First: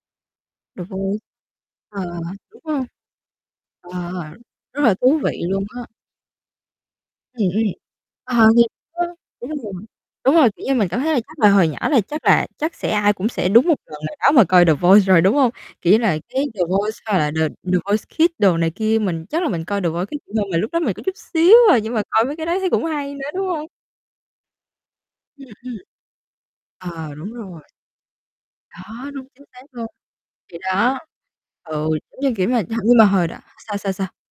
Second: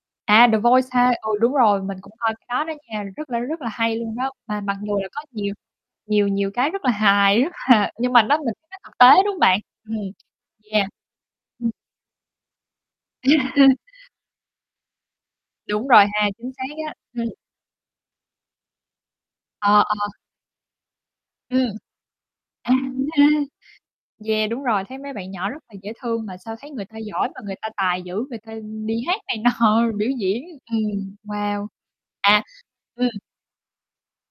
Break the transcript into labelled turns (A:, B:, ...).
A: À, The
B: The
A: Voice ha!
B: Voice.
A: Ừ, đúng rồi, mình
B: Ờ,
A: cũng
B: ờ,
A: coi cái
B: đúng
A: đó đó
B: hông?
A: nha, rất là rất là
B: Ờ,
A: hay luôn đó, mà mặc
B: rất là
A: dù là
B: thú
A: có
B: vị
A: nhiều
B: luôn á.
A: nhiều nhiều cái rất là hài,
B: Ừm
A: rất
B: hưm.
A: h nhưng mà nó
B: Ờ,
A: mình
B: thiệt
A: thấy nó thực
B: á,
A: tế, đúng
B: đúng
A: bạn?
B: rồi.
A: Ừm.
B: Đúng rồi, kiểu như
A: Yeah.
B: mình cảm thấy là chắc là hồi
A: Ừ.
B: nhỏ là chắc là chắc sẽ ai cũng sẽ đúng một lần nào đó mà coi The Voice rồi, đúng hông?
A: Đúng
B: Kiểu như
A: rồi
B: là
A: ha,
B: cái
A: chính
B: The
A: xác á.
B: Voice hoặc là
A: Ừm.
B: The The Voice Kids đồ này kia. Mình chắc là mình
A: Ờ,
B: coi The Voice
A: ờ.
B: Kids nhiều hơn, mà lúc đó mình có chút xíu
A: Ừm.
B: à, nhưng mà coi mấy cái đó thấy
A: À,
B: cũng
A: đúng rồi
B: hay nữa,
A: ha.
B: đúng hông?
A: Yeah, đúng rồi, thấy mấy bạn
B: Ừm,
A: nhỏ rất là
B: ừm.
A: dễ thương mà sao thấy người ta
B: Ờ,
A: giỏi
B: đúng
A: mà người
B: rồi.
A: ta tài dữ, người ta đi
B: Đó,
A: hát
B: đúng
A: này
B: chính xác
A: nọ,
B: luôn.
A: biểu diễn,
B: Thì đó,
A: ừm, wow.
B: ừ, giống như
A: À,
B: kiểu mà ch như mà
A: ừm.
B: hồi đó sao, sao, sao?